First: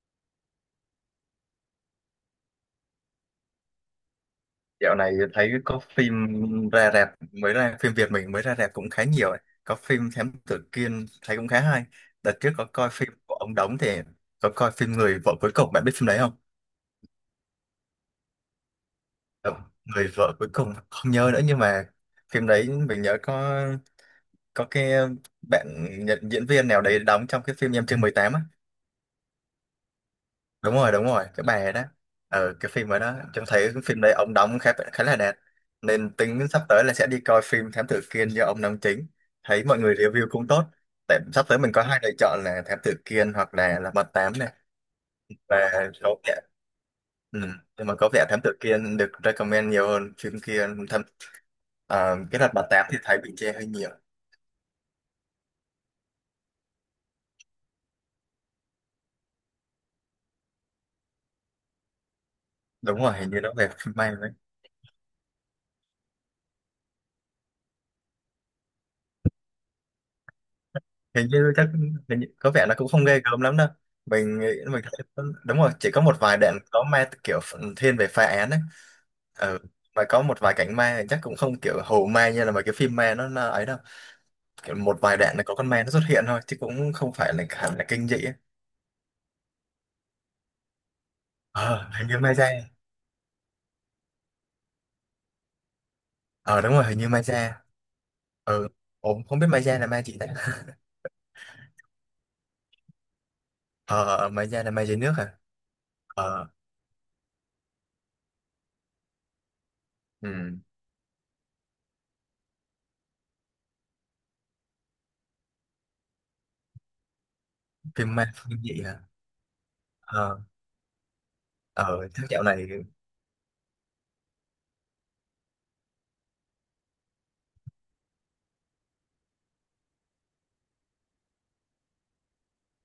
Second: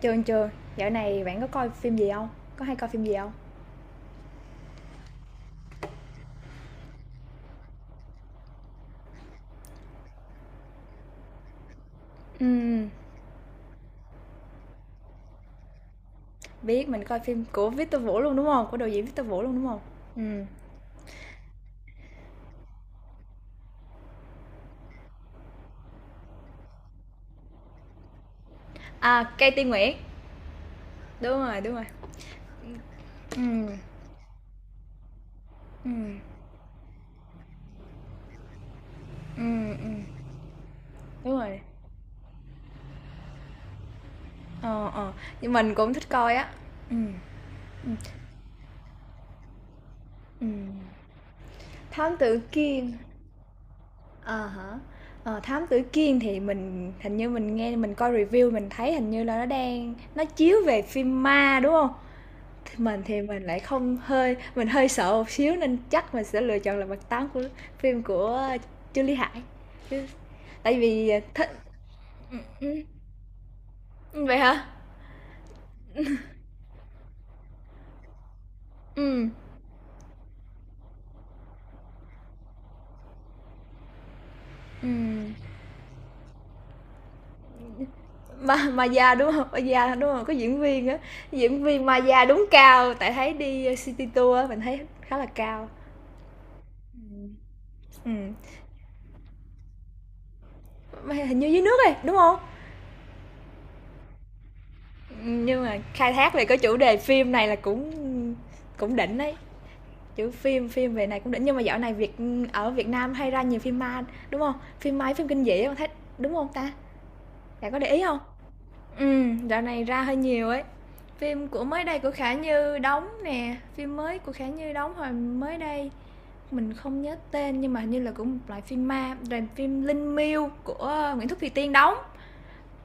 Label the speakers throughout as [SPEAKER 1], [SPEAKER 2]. [SPEAKER 1] Chưa chưa, dạo này bạn có coi phim gì không? Có hay coi phim gì không?
[SPEAKER 2] Dạo này thấy có phim ra rạp, mới ra phim Việt mình mới ra rạp cũng khá nhiều ấy. Có phim Thám Tử Kiên thấy cũng khá hay. Đợt trước có
[SPEAKER 1] Ừm,
[SPEAKER 2] coi phim của ông Đống thì có coi phim Người vợ cuối cùng, bạn biết phim đấy không?
[SPEAKER 1] biết mình coi phim của Victor Vũ luôn, đúng không? Của đạo diễn Victor Vũ luôn,
[SPEAKER 2] Ờ,
[SPEAKER 1] đúng không?
[SPEAKER 2] Người vợ
[SPEAKER 1] Ừm,
[SPEAKER 2] cuối cùng không nhớ nữa nhưng mà phim đấy mình nhớ có có bạn nhận diễn viên nào đấy đóng trong cái phim Em chưa 18 á.
[SPEAKER 1] Cây Tiên Nguyễn,
[SPEAKER 2] Đúng rồi, đúng rồi,
[SPEAKER 1] đúng
[SPEAKER 2] cái
[SPEAKER 1] rồi,
[SPEAKER 2] bài
[SPEAKER 1] đúng
[SPEAKER 2] đó.
[SPEAKER 1] rồi.
[SPEAKER 2] Ờ, cái phim ở đó, trông
[SPEAKER 1] Ừm,
[SPEAKER 2] thấy cái phim đấy ông đóng khá khá là đẹp, nên
[SPEAKER 1] ừm,
[SPEAKER 2] tính sắp tới là sẽ đi coi phim Thám Tử Kiên do ông đóng chính. Thấy
[SPEAKER 1] ừm,
[SPEAKER 2] mọi người
[SPEAKER 1] ừm,
[SPEAKER 2] review cũng tốt. Tại
[SPEAKER 1] đúng
[SPEAKER 2] sắp tới
[SPEAKER 1] rồi,
[SPEAKER 2] mình có hai lựa chọn là Thám Tử Kiên hoặc là Mật 8 này.
[SPEAKER 1] ờ, ờ, nhưng
[SPEAKER 2] Và
[SPEAKER 1] mình cũng thích
[SPEAKER 2] có
[SPEAKER 1] coi
[SPEAKER 2] vẻ,
[SPEAKER 1] á. Ừm,
[SPEAKER 2] ừ, nhưng mà
[SPEAKER 1] ừm,
[SPEAKER 2] có vẻ Thám Tử Kiên được recommend nhiều hơn phim kia.
[SPEAKER 1] ừm.
[SPEAKER 2] À,
[SPEAKER 1] Thám
[SPEAKER 2] cái
[SPEAKER 1] Tử
[SPEAKER 2] đợt Mật Tám
[SPEAKER 1] Kiên,
[SPEAKER 2] thì thấy bị chê hơi nhiều.
[SPEAKER 1] à hả. Ờ, Thám Tử Kiên thì mình hình như nghe mình coi review mình thấy hình như là nó đang chiếu về phim ma, đúng không? Thì
[SPEAKER 2] Đúng
[SPEAKER 1] mình
[SPEAKER 2] rồi,
[SPEAKER 1] thì
[SPEAKER 2] hình như
[SPEAKER 1] mình
[SPEAKER 2] nó
[SPEAKER 1] lại
[SPEAKER 2] về phim
[SPEAKER 1] không,
[SPEAKER 2] may
[SPEAKER 1] hơi mình hơi sợ một xíu nên chắc mình sẽ lựa chọn là Mặt Tám, của phim của Trương Lý Hải. Chứ tại vì,
[SPEAKER 2] hình
[SPEAKER 1] thích.
[SPEAKER 2] như chắc Hình như
[SPEAKER 1] ừm,
[SPEAKER 2] có vẻ là
[SPEAKER 1] ừm,
[SPEAKER 2] cũng không ghê gớm lắm đâu,
[SPEAKER 1] vậy
[SPEAKER 2] mình nghĩ.
[SPEAKER 1] hả?
[SPEAKER 2] Mình thấy, đúng rồi, chỉ có một vài đoạn có ma, kiểu thiên về phá án đấy.
[SPEAKER 1] Ừm,
[SPEAKER 2] Ừ, mà có một vài cảnh ma thì chắc cũng không kiểu hù ma như là mấy cái phim ma nó ấy đâu. Kiểu một vài
[SPEAKER 1] ừm,
[SPEAKER 2] đoạn là có con ma nó xuất hiện thôi chứ cũng không phải là hẳn là kinh dị ấy.
[SPEAKER 1] Ma Maya, đúng hông? Maya, đúng không, có diễn viên á, diễn viên
[SPEAKER 2] Ờ, hình như
[SPEAKER 1] Maya
[SPEAKER 2] ma
[SPEAKER 1] đúng
[SPEAKER 2] da.
[SPEAKER 1] cao, tại thấy đi city tour á, mình thấy khá là cao.
[SPEAKER 2] Ờ đúng rồi, hình như ma da.
[SPEAKER 1] Ừm,
[SPEAKER 2] Ừ. Ủa, không biết ma da là ma gì đấy
[SPEAKER 1] mà hình như dưới nước ấy, đúng không?
[SPEAKER 2] ờ, ma da là ma dưới nước à.
[SPEAKER 1] Nhưng mà khai thác về
[SPEAKER 2] Ờ.
[SPEAKER 1] cái chủ đề phim này là cũng cũng đỉnh đấy. Chứ
[SPEAKER 2] ừ.
[SPEAKER 1] phim phim về này cũng đỉnh nhưng mà dạo này Việt, ở Việt Nam hay ra nhiều phim ma, đúng không? Phim ma phim kinh dị á, thấy đúng không ta? Bạn có để ý
[SPEAKER 2] Phim
[SPEAKER 1] không?
[SPEAKER 2] ma kinh dị hả?
[SPEAKER 1] Dạo này ra hơi
[SPEAKER 2] Ờ.
[SPEAKER 1] nhiều ấy. Phim của mới đây
[SPEAKER 2] Ờ,
[SPEAKER 1] của
[SPEAKER 2] chắc
[SPEAKER 1] Khả
[SPEAKER 2] dạo này.
[SPEAKER 1] Như đóng nè, phim mới của Khả Như đóng hồi mới đây, mình không nhớ tên nhưng mà hình như là cũng một loại phim ma, rồi phim Linh Miêu của Nguyễn Thúc Thùy Tiên đóng,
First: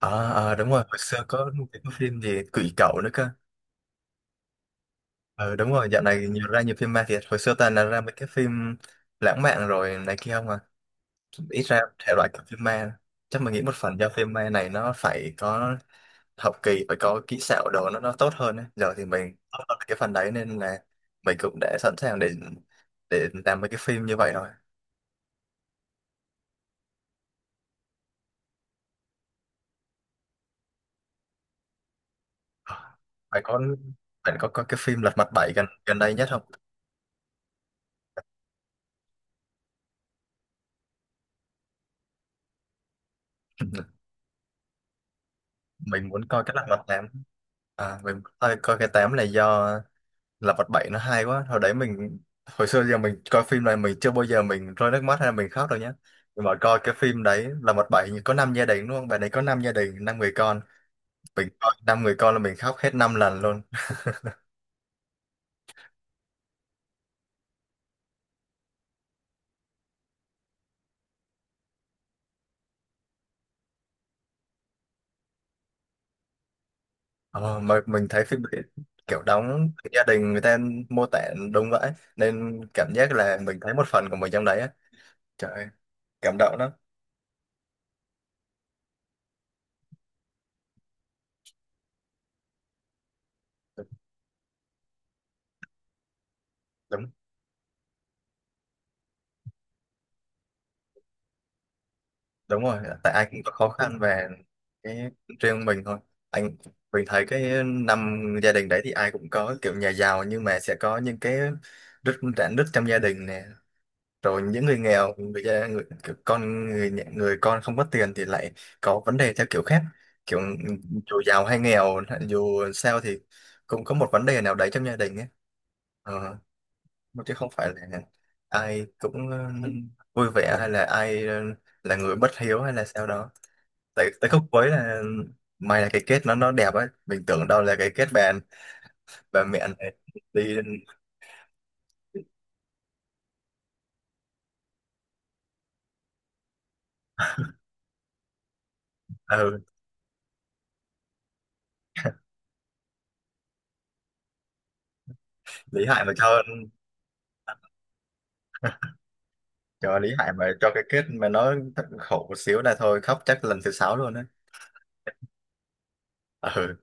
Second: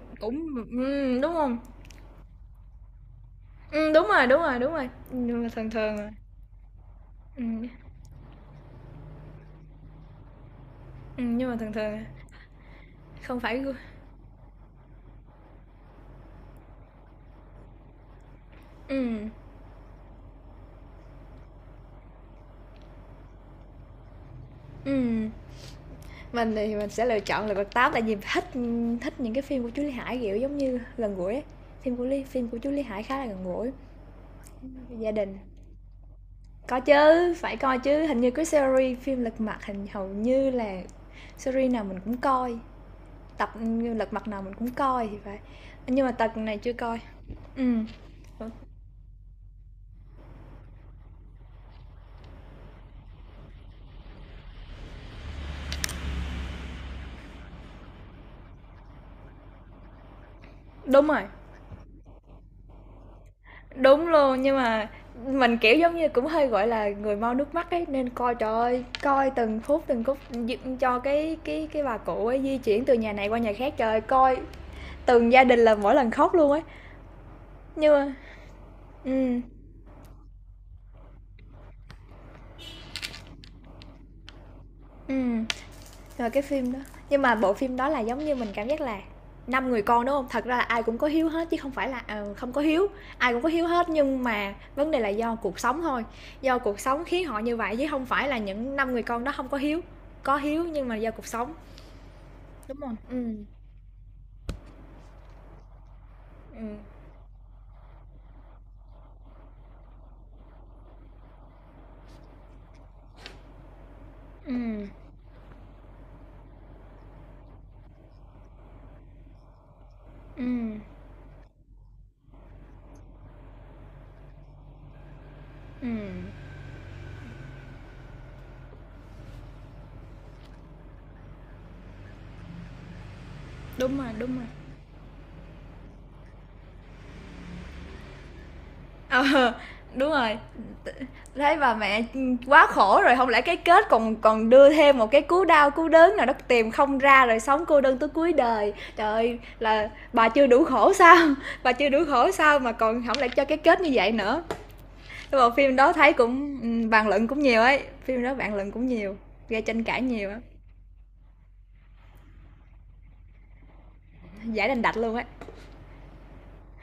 [SPEAKER 2] À,
[SPEAKER 1] cũng,
[SPEAKER 2] à đúng rồi, hồi xưa
[SPEAKER 1] đúng
[SPEAKER 2] có
[SPEAKER 1] không?
[SPEAKER 2] một cái phim gì Quỷ Cẩu nữa cơ.
[SPEAKER 1] Đúng rồi, đúng rồi, đúng rồi, nhưng mà
[SPEAKER 2] Ờ
[SPEAKER 1] thường
[SPEAKER 2] đúng rồi,
[SPEAKER 1] thường
[SPEAKER 2] dạo
[SPEAKER 1] à.
[SPEAKER 2] này nhiều, ra nhiều phim ma thiệt. Hồi xưa
[SPEAKER 1] Ừm,
[SPEAKER 2] toàn là ra mấy cái phim lãng mạn rồi này kia không à.
[SPEAKER 1] nhưng mà
[SPEAKER 2] Ít
[SPEAKER 1] thường
[SPEAKER 2] ra
[SPEAKER 1] thường à,
[SPEAKER 2] thể loại của phim ma.
[SPEAKER 1] không
[SPEAKER 2] Chắc mình
[SPEAKER 1] phải
[SPEAKER 2] nghĩ
[SPEAKER 1] gu.
[SPEAKER 2] một phần do phim ma này nó phải có học kỳ, phải có kỹ xảo đồ nó tốt hơn ấy. Giờ thì
[SPEAKER 1] ừm,
[SPEAKER 2] mình tốt hơn cái phần đấy nên là mình cũng đã sẵn sàng để làm mấy cái phim như vậy rồi.
[SPEAKER 1] Mình thì mình sẽ lựa chọn Lật Mặt Tám tại vì thích, thích những cái phim của chú Lý Hải, kiểu, giống như gần gũi ấy. Phim của Lý phim của chú
[SPEAKER 2] Ờ,
[SPEAKER 1] Lý Hải khá là
[SPEAKER 2] phải
[SPEAKER 1] gần
[SPEAKER 2] có,
[SPEAKER 1] gũi,
[SPEAKER 2] bạn có cái phim
[SPEAKER 1] gia
[SPEAKER 2] Lật Mặt
[SPEAKER 1] đình.
[SPEAKER 2] 7 gần gần đây nhất không?
[SPEAKER 1] Có chứ, phải coi chứ, hình như cái series phim Lật Mặt hình hầu như là series nào mình cũng coi, tập Lật Mặt nào mình cũng coi thì phải. Nhưng
[SPEAKER 2] Mình
[SPEAKER 1] mà
[SPEAKER 2] muốn
[SPEAKER 1] tập
[SPEAKER 2] coi cái
[SPEAKER 1] này
[SPEAKER 2] Lật
[SPEAKER 1] chưa
[SPEAKER 2] Mặt
[SPEAKER 1] coi.
[SPEAKER 2] 8.
[SPEAKER 1] Ừm.
[SPEAKER 2] À, mình thôi coi cái 8 này do là vật bảy nó hay quá hồi đấy. Mình hồi xưa giờ mình coi phim này mình chưa bao giờ mình rơi nước mắt hay là mình khóc đâu nhá, nhưng mà coi cái phim đấy là vật 7 có năm gia đình luôn, bạn ấy có năm gia đình năm người con,
[SPEAKER 1] Đúng rồi.
[SPEAKER 2] mình coi năm người con là mình khóc hết năm lần luôn.
[SPEAKER 1] Đúng luôn, nhưng mà mình, kiểu, giống như, cũng hơi, gọi là, người mau nước mắt ấy, nên coi, trời ơi, coi từng phút d cho cái bà cụ ấy di chuyển từ nhà này qua nhà khác. Trời ơi, coi từng gia đình là mỗi lần khóc luôn ấy,
[SPEAKER 2] Ờ, mà
[SPEAKER 1] nhưng
[SPEAKER 2] mình
[SPEAKER 1] mà
[SPEAKER 2] thấy phim đấy kiểu
[SPEAKER 1] ừm,
[SPEAKER 2] đóng gia đình người ta mô tả đúng vậy, nên cảm giác là mình thấy một phần của mình trong đấy á.
[SPEAKER 1] ừm.
[SPEAKER 2] Trời ơi,
[SPEAKER 1] Rồi
[SPEAKER 2] cảm
[SPEAKER 1] cái
[SPEAKER 2] động lắm.
[SPEAKER 1] phim đó nhưng mà bộ phim đó là giống như mình cảm giác là năm người con đúng không? Thật ra là ai cũng có hiếu hết chứ không phải là, ờ, không có hiếu, ai cũng có hiếu hết nhưng mà vấn đề là do cuộc sống thôi, do cuộc sống
[SPEAKER 2] Đúng.
[SPEAKER 1] khiến họ như vậy chứ không phải là những năm người con đó không có hiếu, có hiếu nhưng mà do cuộc sống.
[SPEAKER 2] Đúng rồi,
[SPEAKER 1] Đúng rồi,
[SPEAKER 2] tại ai cũng có khó khăn và cái riêng mình thôi, anh.
[SPEAKER 1] ừ
[SPEAKER 2] Mình thấy cái năm gia đình đấy thì ai cũng có kiểu nhà giàu nhưng mà sẽ có những cái rạn nứt trong gia đình nè, rồi
[SPEAKER 1] ừ
[SPEAKER 2] những người nghèo, người, gia- người kiểu con người nhà- người con không có tiền thì lại có vấn đề theo kiểu khác. Kiểu
[SPEAKER 1] ừ.
[SPEAKER 2] dù giàu hay nghèo, dù sao thì cũng có một vấn đề nào đấy trong gia đình ấy.
[SPEAKER 1] ừm,
[SPEAKER 2] Ờ, chứ không phải là ai cũng, ừ, vui vẻ hay là ai, ừ, là người bất hiếu hay là sao đó.
[SPEAKER 1] đúng rồi,
[SPEAKER 2] Tại tại
[SPEAKER 1] đúng
[SPEAKER 2] khúc
[SPEAKER 1] rồi.
[SPEAKER 2] cuối là, may là cái kết nó đẹp ấy, mình tưởng đâu là cái kết bèn và
[SPEAKER 1] Ờ,
[SPEAKER 2] mẹ này
[SPEAKER 1] đúng rồi.
[SPEAKER 2] đi.
[SPEAKER 1] Thấy bà mẹ, quá khổ rồi, không lẽ cái kết còn còn đưa thêm một cái cú đau cú đớn nào đó tìm không ra rồi sống cô đơn tới cuối đời. Trời ơi,
[SPEAKER 2] Ừ,
[SPEAKER 1] là bà chưa đủ khổ sao? Bà chưa đủ khổ sao mà còn không lại cho cái kết như vậy nữa. Nhưng mà phim
[SPEAKER 2] Lý
[SPEAKER 1] đó
[SPEAKER 2] Hải
[SPEAKER 1] thấy
[SPEAKER 2] mà cho
[SPEAKER 1] cũng, bàn luận cũng nhiều ấy, phim đó bàn luận cũng nhiều, gây tranh
[SPEAKER 2] cho
[SPEAKER 1] cãi
[SPEAKER 2] Lý
[SPEAKER 1] nhiều
[SPEAKER 2] Hải
[SPEAKER 1] á,
[SPEAKER 2] mà cho cái kết mà nó thật khổ một xíu là thôi khóc chắc lần thứ 6 luôn đấy.
[SPEAKER 1] giải đành đạch luôn ấy.
[SPEAKER 2] Ừ.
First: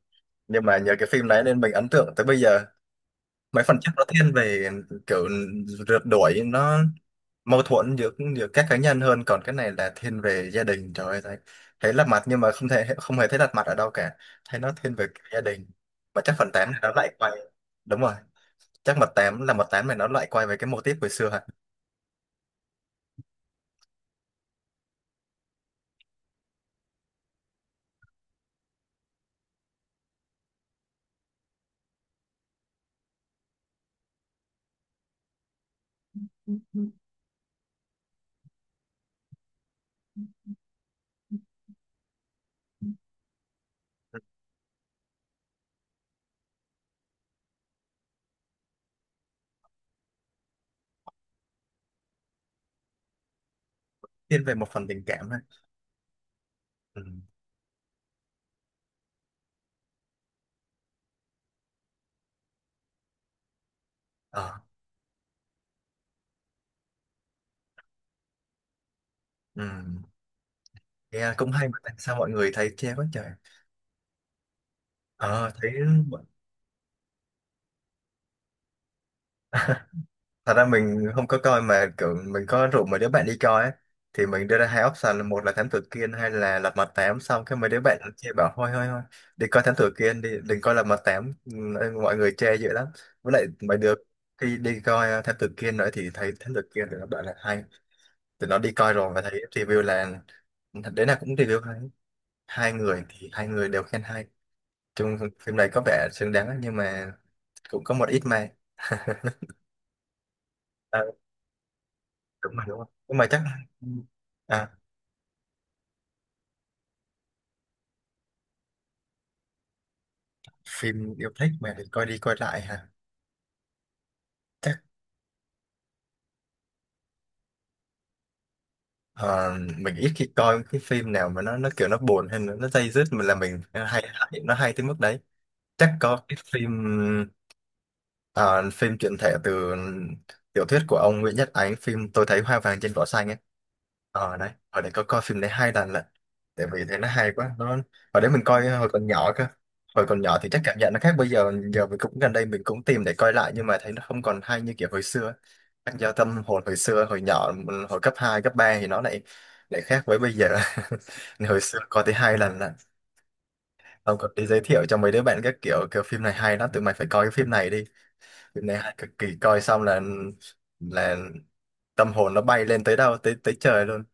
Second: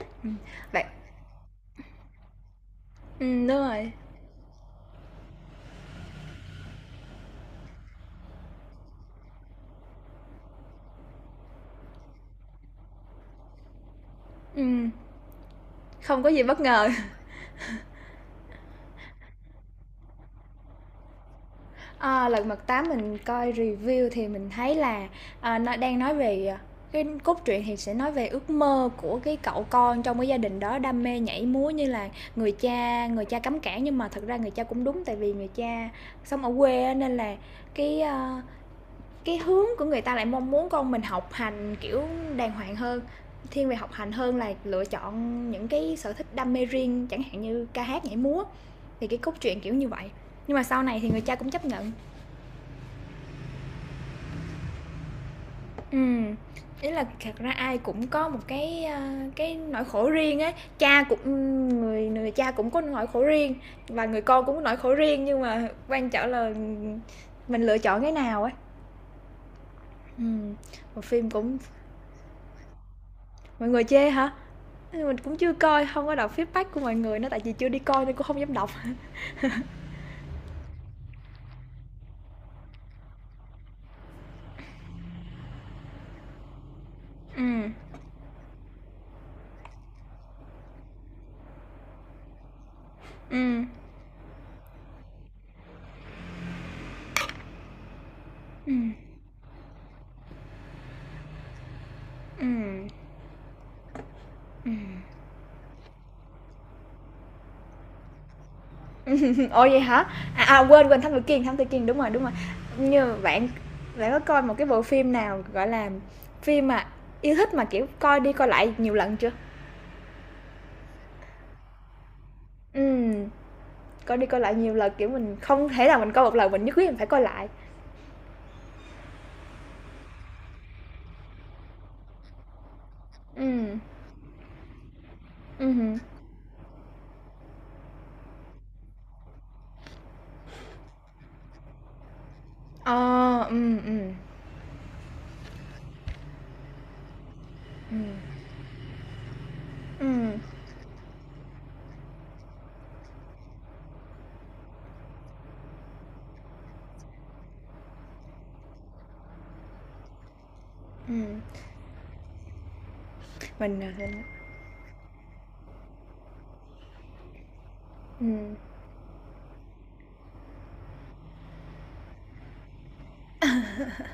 [SPEAKER 2] Nhưng mà
[SPEAKER 1] Vậy,
[SPEAKER 2] nhờ cái phim đấy nên mình ấn tượng tới bây giờ.
[SPEAKER 1] đúng
[SPEAKER 2] Mấy phần
[SPEAKER 1] rồi,
[SPEAKER 2] trước nó thiên về kiểu rượt đuổi, nó mâu thuẫn giữa giữa các cá nhân hơn, còn cái này là thiên về gia đình. Trời ơi, thấy, thấy lật mặt nhưng mà không thể, không hề thấy lật mặt ở đâu cả, thấy nó
[SPEAKER 1] ừm,
[SPEAKER 2] thiên về gia đình. Mà
[SPEAKER 1] không có
[SPEAKER 2] chắc
[SPEAKER 1] gì
[SPEAKER 2] phần
[SPEAKER 1] bất
[SPEAKER 2] 8 nó
[SPEAKER 1] ngờ.
[SPEAKER 2] lại quay, đúng rồi, chắc mật 8, là mật tám này nó lại quay về cái mô típ hồi xưa hả.
[SPEAKER 1] Ờ, Lật Mặt 8 mình coi review thì mình thấy là, nó đang nói về, cái cốt truyện thì sẽ nói về ước mơ của cái cậu con trong cái gia đình đó đam mê nhảy múa như là người cha, người cha cấm cản nhưng mà thật ra người cha cũng đúng tại vì người cha sống ở quê nên là cái, cái hướng của người ta lại mong muốn con mình học hành kiểu đàng hoàng hơn, thiên về học hành hơn là lựa chọn những cái sở thích đam mê riêng chẳng hạn như ca hát nhảy múa thì cái cốt truyện kiểu như vậy, nhưng mà sau này thì người cha cũng chấp nhận.
[SPEAKER 2] Thiên về một phần tình cảm ha.
[SPEAKER 1] Ừm, ý
[SPEAKER 2] Ừ.
[SPEAKER 1] là thật ra ai cũng có một cái, cái nỗi khổ riêng ấy. Cha cũng, người người cha cũng có nỗi khổ riêng và người con cũng
[SPEAKER 2] Ờ,
[SPEAKER 1] có nỗi khổ riêng, nhưng mà quan trọng là, mình lựa chọn cái nào ấy.
[SPEAKER 2] ừ.
[SPEAKER 1] Ừm, bộ phim
[SPEAKER 2] Nghe cũng
[SPEAKER 1] cũng,
[SPEAKER 2] hay mà tại sao mọi người thấy chê quá trời?
[SPEAKER 1] mọi người chê hả? Mình cũng
[SPEAKER 2] Ờ
[SPEAKER 1] chưa
[SPEAKER 2] thấy,
[SPEAKER 1] coi, không có đọc feedback của mọi người nữa, tại vì chưa đi coi nên cũng không dám đọc.
[SPEAKER 2] thật ra mình không có coi mà kiểu mình có rủ mấy đứa bạn đi coi ấy. Thì mình đưa ra hai option là một là thám tử Kiên hay là lật mặt 8, xong cái mấy
[SPEAKER 1] Ừm,
[SPEAKER 2] đứa bạn chê bảo thôi thôi thôi đi coi thám tử Kiên đi, đừng coi lật mặt tám. Ừ, mọi người chê dữ lắm. Với lại
[SPEAKER 1] ừm,
[SPEAKER 2] mấy đứa khi đi coi ờ, thám tử Kiên nữa thì thấy thám tử Kiên thì nó bảo là hay. Thì nó đi
[SPEAKER 1] ừm,
[SPEAKER 2] coi rồi và thấy review là thật đấy là cũng review hay, hai
[SPEAKER 1] ừm,
[SPEAKER 2] người thì hai người đều khen hay.
[SPEAKER 1] ừm.
[SPEAKER 2] Chung phim này có vẻ xứng đáng nhưng mà cũng có một ít mà.
[SPEAKER 1] Ồ vậy hả? À, à quên quên
[SPEAKER 2] À,
[SPEAKER 1] Thám Tử Kiên, Thám Tử Kiên đúng rồi, đúng rồi.
[SPEAKER 2] đúng rồi
[SPEAKER 1] Như
[SPEAKER 2] nhưng mà chắc
[SPEAKER 1] bạn
[SPEAKER 2] là- ừ.
[SPEAKER 1] bạn có coi một cái
[SPEAKER 2] À,
[SPEAKER 1] bộ phim nào gọi là phim mà yêu thích mà kiểu coi đi coi lại nhiều lần chưa?
[SPEAKER 2] phim yêu thích mà thì coi đi coi lại hả?
[SPEAKER 1] Ừm, coi đi coi lại nhiều
[SPEAKER 2] Chắc,
[SPEAKER 1] lần kiểu mình không thể nào mình coi một lần mình nhất quyết mình phải coi lại.
[SPEAKER 2] ờ, mình ít khi coi cái phim nào mà nó kiểu nó buồn hay là nó day dứt mình là mình
[SPEAKER 1] Ừm,
[SPEAKER 2] hay, hay nó hay tới mức đấy. Chắc
[SPEAKER 1] ừm
[SPEAKER 2] có cái phim, ờ, phim truyện thể từ tiểu thuyết của ông Nguyễn Nhất Ánh, phim Tôi thấy hoa vàng trên cỏ xanh
[SPEAKER 1] Ờ,
[SPEAKER 2] ấy.
[SPEAKER 1] ừm, ừm,
[SPEAKER 2] Ờ đấy, ở đấy có coi phim đấy hai lần lận, tại vì thấy nó hay quá.
[SPEAKER 1] ừm,
[SPEAKER 2] Ở đấy mình coi hồi còn nhỏ cơ. Hồi còn
[SPEAKER 1] ừm,
[SPEAKER 2] nhỏ thì chắc cảm nhận nó khác bây giờ. Giờ mình cũng gần đây mình cũng tìm để coi lại nhưng mà thấy nó không còn hay như kiểu hồi xưa ấy. Các Giao tâm hồi hồi xưa, hồi nhỏ, hồi cấp 2 cấp 3 thì nó lại lại khác với bây giờ
[SPEAKER 1] ừm,
[SPEAKER 2] hồi xưa coi tới hai lần là
[SPEAKER 1] mình,
[SPEAKER 2] ông
[SPEAKER 1] mình,
[SPEAKER 2] còn đi giới thiệu cho mấy đứa bạn các kiểu, kiểu phim này hay lắm tụi mày phải coi cái phim này đi,
[SPEAKER 1] ừm,
[SPEAKER 2] phim này hay cực kỳ, coi xong là là tâm hồn nó bay lên tới đâu, tới tới trời luôn.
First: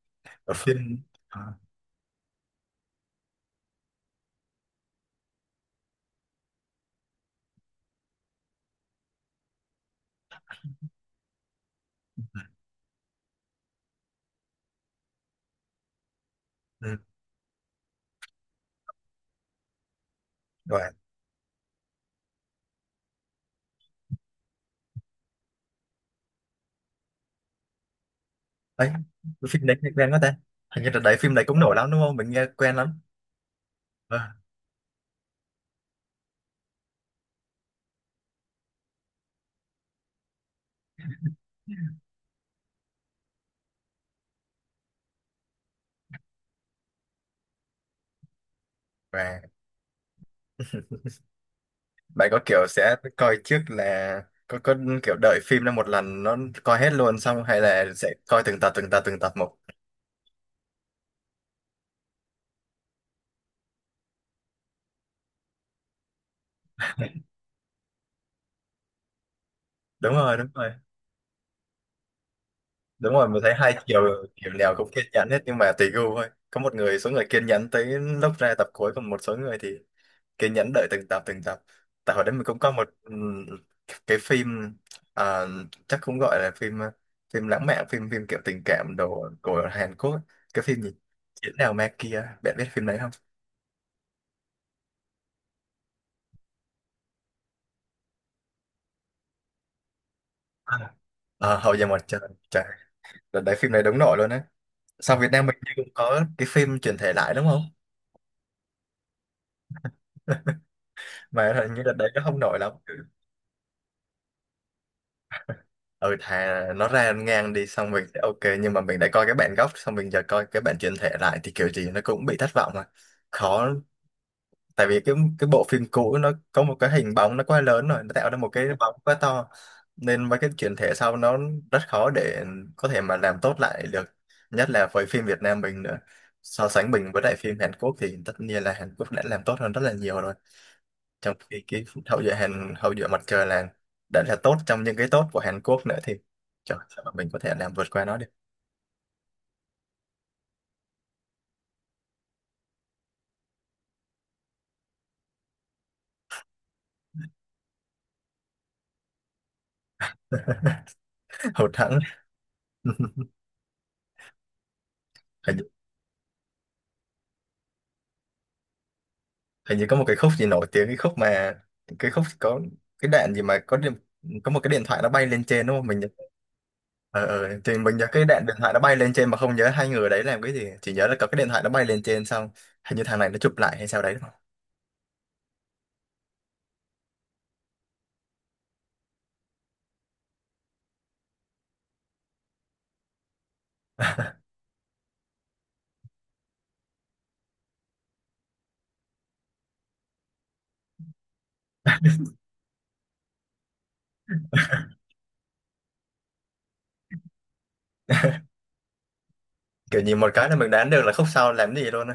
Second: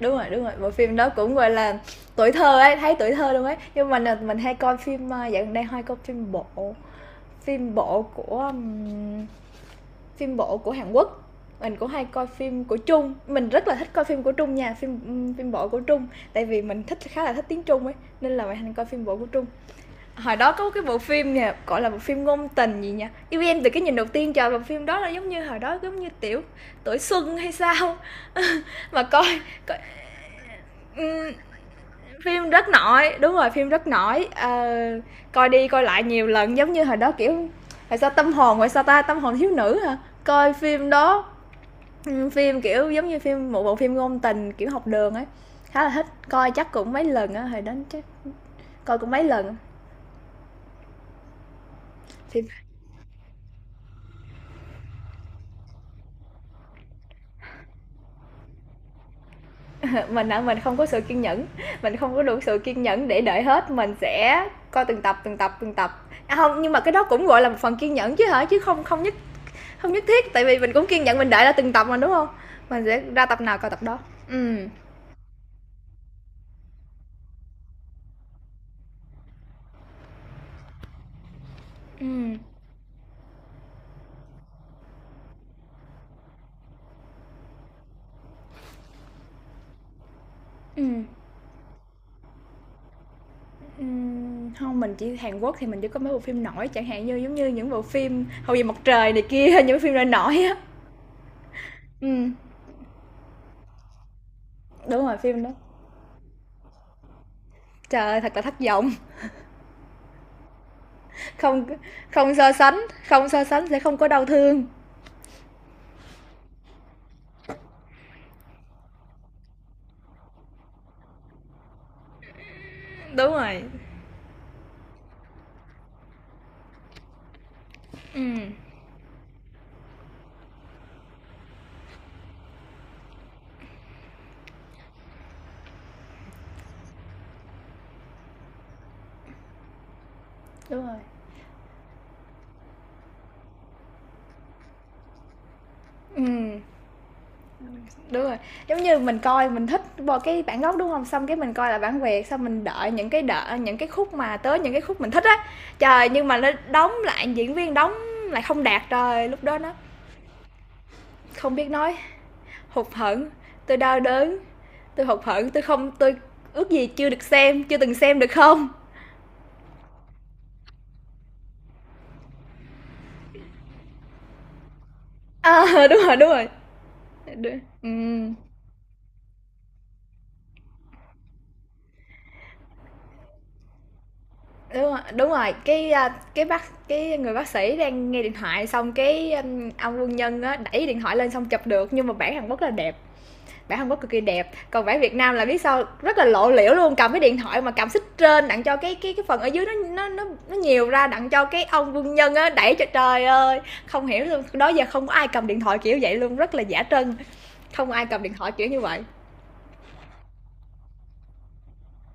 [SPEAKER 1] đúng rồi,
[SPEAKER 2] Ở
[SPEAKER 1] bộ phim
[SPEAKER 2] phim,
[SPEAKER 1] đó cũng,
[SPEAKER 2] à,
[SPEAKER 1] gọi là, tuổi thơ ấy, thấy tuổi thơ luôn ấy, nhưng mà mình, mình hay coi phim, dạo gần đây hay coi phim bộ. Phim bộ của ừm, phim bộ của Hàn Quốc, mình cũng hay coi phim của Trung. Mình rất là thích coi phim của Trung nha, phim phim bộ của Trung, tại vì mình
[SPEAKER 2] ừ,
[SPEAKER 1] thích, khá là thích tiếng Trung ấy, nên là mình hay coi phim bộ của Trung. Hồi đó có
[SPEAKER 2] rồi
[SPEAKER 1] cái bộ phim nè, gọi là bộ phim ngôn tình gì nha. Yêu em từ cái nhìn đầu tiên, trời, bộ phim đó là giống như hồi đó giống như tiểu, tuổi xuân hay sao
[SPEAKER 2] ấy,
[SPEAKER 1] mà coi,
[SPEAKER 2] cái phim đấy
[SPEAKER 1] coi
[SPEAKER 2] nghe quen quá ta. Hình như là đấy,
[SPEAKER 1] ừm,
[SPEAKER 2] phim đấy cũng nổi lắm đúng không, mình nghe
[SPEAKER 1] phim rất
[SPEAKER 2] quen lắm.
[SPEAKER 1] nổi đúng rồi phim rất
[SPEAKER 2] Ờ,
[SPEAKER 1] nổi, ờ, coi đi coi lại nhiều lần giống như hồi đó kiểu, tại sao ta tâm hồn thiếu nữ hả, coi phim đó, ừ, phim kiểu giống như phim một bộ phim ngôn tình kiểu học đường ấy, khá là thích coi chắc cũng mấy lần á hồi đó chắc coi cũng mấy
[SPEAKER 2] rồi.
[SPEAKER 1] lần
[SPEAKER 2] Bạn có
[SPEAKER 1] thì.
[SPEAKER 2] kiểu sẽ coi trước là có kiểu đợi phim ra một lần nó coi hết luôn xong, hay là sẽ coi từng tập một.
[SPEAKER 1] Mình á mình không có sự kiên nhẫn, mình không có đủ sự kiên nhẫn để đợi hết mình sẽ coi từng tập, không nhưng mà cái đó cũng gọi là một phần kiên nhẫn chứ hả chứ không, không nhất
[SPEAKER 2] Đúng
[SPEAKER 1] thiết,
[SPEAKER 2] rồi,
[SPEAKER 1] tại
[SPEAKER 2] đúng
[SPEAKER 1] vì
[SPEAKER 2] rồi.
[SPEAKER 1] mình cũng kiên nhẫn mình đợi ra từng tập mà, đúng không? Mình sẽ
[SPEAKER 2] Đúng
[SPEAKER 1] ra
[SPEAKER 2] rồi,
[SPEAKER 1] tập
[SPEAKER 2] mình thấy
[SPEAKER 1] nào coi
[SPEAKER 2] hai
[SPEAKER 1] tập đó.
[SPEAKER 2] chiều kiểu
[SPEAKER 1] Ừm.
[SPEAKER 2] nào cũng kiên nhẫn hết nhưng mà tùy gu thôi. Có một người, số người kiên nhẫn tới lúc ra tập cuối, còn một số người thì kiên nhẫn đợi từng tập. Tại hồi đấy
[SPEAKER 1] Ừm,
[SPEAKER 2] mình cũng có một, cái phim, à, chắc cũng gọi là phim, ờ, phim lãng mạn, phim phim kiểu tình cảm đồ của Hàn Quốc. Cái phim gì?
[SPEAKER 1] ừm,
[SPEAKER 2] Chiến nào ma kia, bạn biết phim đấy không?
[SPEAKER 1] không, mình chỉ Hàn Quốc thì mình chỉ có mấy bộ phim nổi, chẳng hạn như giống như những bộ phim Hậu Duệ Mặt Trời này kia, những cái phim nổi nổi á.
[SPEAKER 2] À, Hậu Duệ Mặt Trời,
[SPEAKER 1] Ừm,
[SPEAKER 2] trời, đợt đấy phim này đúng nổi luôn á.
[SPEAKER 1] đúng rồi,
[SPEAKER 2] Sau Việt
[SPEAKER 1] phim
[SPEAKER 2] Nam
[SPEAKER 1] đó.
[SPEAKER 2] mình như cũng có cái phim chuyển thể lại đúng không.
[SPEAKER 1] Trời ơi, thật là thất vọng,
[SPEAKER 2] Mà
[SPEAKER 1] không.
[SPEAKER 2] hình như đợt đấy nó
[SPEAKER 1] Không
[SPEAKER 2] không
[SPEAKER 1] so
[SPEAKER 2] nổi lắm.
[SPEAKER 1] sánh,
[SPEAKER 2] Ừ.
[SPEAKER 1] không so sánh sẽ không có đau thương.
[SPEAKER 2] Ừ, thà nó ra ngang đi xong mình sẽ ok, nhưng mà mình đã coi cái bản gốc xong mình giờ coi cái bản chuyển thể lại thì kiểu gì nó cũng bị thất vọng mà.
[SPEAKER 1] Đúng rồi.
[SPEAKER 2] Khó, tại vì cái bộ phim cũ nó có một cái hình bóng nó quá lớn rồi, nó tạo ra một
[SPEAKER 1] Ừm,
[SPEAKER 2] cái bóng quá to nên mấy cái chuyển thể sau nó rất khó để có thể mà làm tốt lại được, nhất là với phim Việt Nam mình nữa. So sánh mình với lại phim Hàn Quốc thì tất nhiên là Hàn Quốc đã làm tốt hơn rất là nhiều rồi,
[SPEAKER 1] đúng rồi.
[SPEAKER 2] trong khi cái hậu duệ Hàn, hậu duệ mặt trời là đã là tốt trong những cái tốt của Hàn Quốc nữa, thì
[SPEAKER 1] Ừm.
[SPEAKER 2] trời, sao mà mình có thể làm vượt qua nó
[SPEAKER 1] Đúng
[SPEAKER 2] được.
[SPEAKER 1] rồi, giống như mình coi mình thích bo cái bản gốc, đúng không? Xong cái mình coi là bản Việt, xong mình đợi những cái, đợi những cái khúc mà tới những cái khúc mình thích á. Trời, nhưng mà nó đóng lại diễn viên đóng lại không đạt, trời, lúc đó nó không biết
[SPEAKER 2] Hụt
[SPEAKER 1] nói,
[SPEAKER 2] hẫng.
[SPEAKER 1] hụt hẫng, tôi đau đớn, tôi hụt hẫng,
[SPEAKER 2] Hình,
[SPEAKER 1] tôi không tôi ước gì chưa được xem, chưa từng xem được không?
[SPEAKER 2] hình như có một cái khúc gì nổi tiếng, cái khúc mà, cái khúc có cái đạn gì mà có điện, có một cái điện thoại nó bay lên trên đúng
[SPEAKER 1] Ờ,
[SPEAKER 2] không,
[SPEAKER 1] đúng
[SPEAKER 2] mình nhớ-
[SPEAKER 1] rồi, đúng rồi,
[SPEAKER 2] ờ
[SPEAKER 1] đ
[SPEAKER 2] ờ thì mình nhớ cái
[SPEAKER 1] ừm,
[SPEAKER 2] đạn điện thoại nó bay lên trên mà không nhớ hai người đấy làm cái gì, chỉ nhớ là có cái điện thoại nó bay lên trên xong hình như thằng này nó chụp lại hay sao đấy đúng không?
[SPEAKER 1] đúng rồi, đúng rồi, cái, cái bác cái người bác sĩ đang nghe điện thoại xong cái, ông quân nhân á, đẩy điện thoại lên xong chụp được, nhưng mà bản Hàn Quốc là đẹp. Bản Hàn Quốc cực kỳ đẹp còn bản Việt Nam là biết sao rất là lộ liễu luôn, cầm cái điện thoại mà cầm xích trên đặng cho cái phần ở dưới nó nhiều ra đặng cho cái ông quân nhân á đẩy cho trời ơi, không hiểu luôn đó giờ không có ai cầm điện thoại kiểu vậy luôn rất là giả trân, không ai cầm điện thoại kiểu như vậy.
[SPEAKER 2] Kiểu nhìn một cái là mình đoán được là khúc sau làm gì luôn á.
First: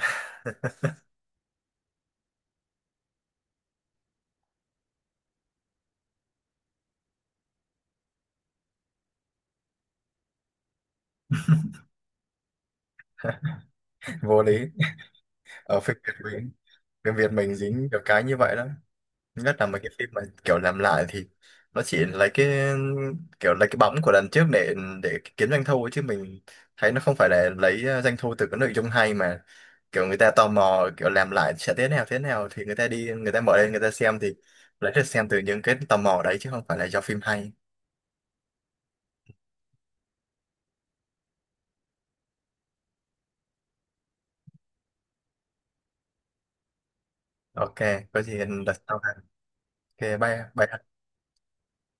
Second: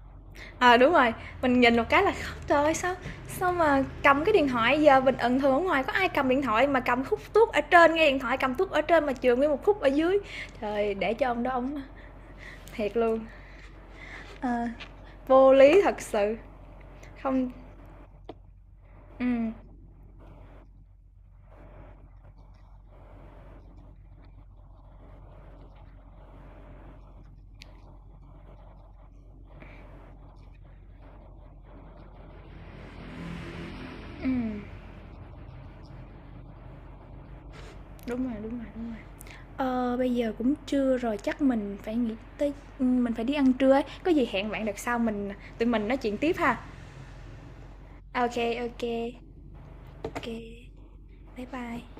[SPEAKER 1] À đúng rồi, mình nhìn một cái là trời ơi, sao sao mà cầm cái điện thoại giờ mình ẩn thường ở ngoài có ai cầm điện thoại mà cầm khúc tuốt ở trên nghe điện thoại cầm tuốt ở trên mà trường nguyên một khúc ở dưới, trời để cho ông đó ông thiệt luôn.
[SPEAKER 2] Vô
[SPEAKER 1] à,
[SPEAKER 2] lý.
[SPEAKER 1] Vô
[SPEAKER 2] Ở
[SPEAKER 1] lý
[SPEAKER 2] phim
[SPEAKER 1] thật
[SPEAKER 2] Việt
[SPEAKER 1] sự,
[SPEAKER 2] mình Phim Việt
[SPEAKER 1] không.
[SPEAKER 2] mình dính được cái như vậy đó.
[SPEAKER 1] Ừm,
[SPEAKER 2] Nhất là mấy cái phim mà kiểu làm lại thì nó chỉ lấy cái, kiểu lấy cái bóng của lần trước để kiếm doanh thu ấy, chứ mình thấy nó không phải là lấy doanh thu từ cái nội dung hay mà kiểu người ta tò mò kiểu làm lại sẽ thế nào thì người ta đi, người ta mở lên, người ta xem, thì
[SPEAKER 1] ừm,
[SPEAKER 2] lấy được xem từ những cái tò mò đấy chứ không phải là do phim hay.
[SPEAKER 1] đúng rồi, đúng rồi, đúng rồi. Ờ, bây giờ cũng trưa rồi, chắc mình phải nghĩ tới, ừ, mình phải đi ăn trưa ấy, có gì hẹn bạn đợt sau mình, tụi mình nói chuyện tiếp ha.
[SPEAKER 2] Ok, có gì
[SPEAKER 1] OK,
[SPEAKER 2] đặt sau ha.
[SPEAKER 1] OK,
[SPEAKER 2] Ok,
[SPEAKER 1] OK,
[SPEAKER 2] bye bye.
[SPEAKER 1] bye bye.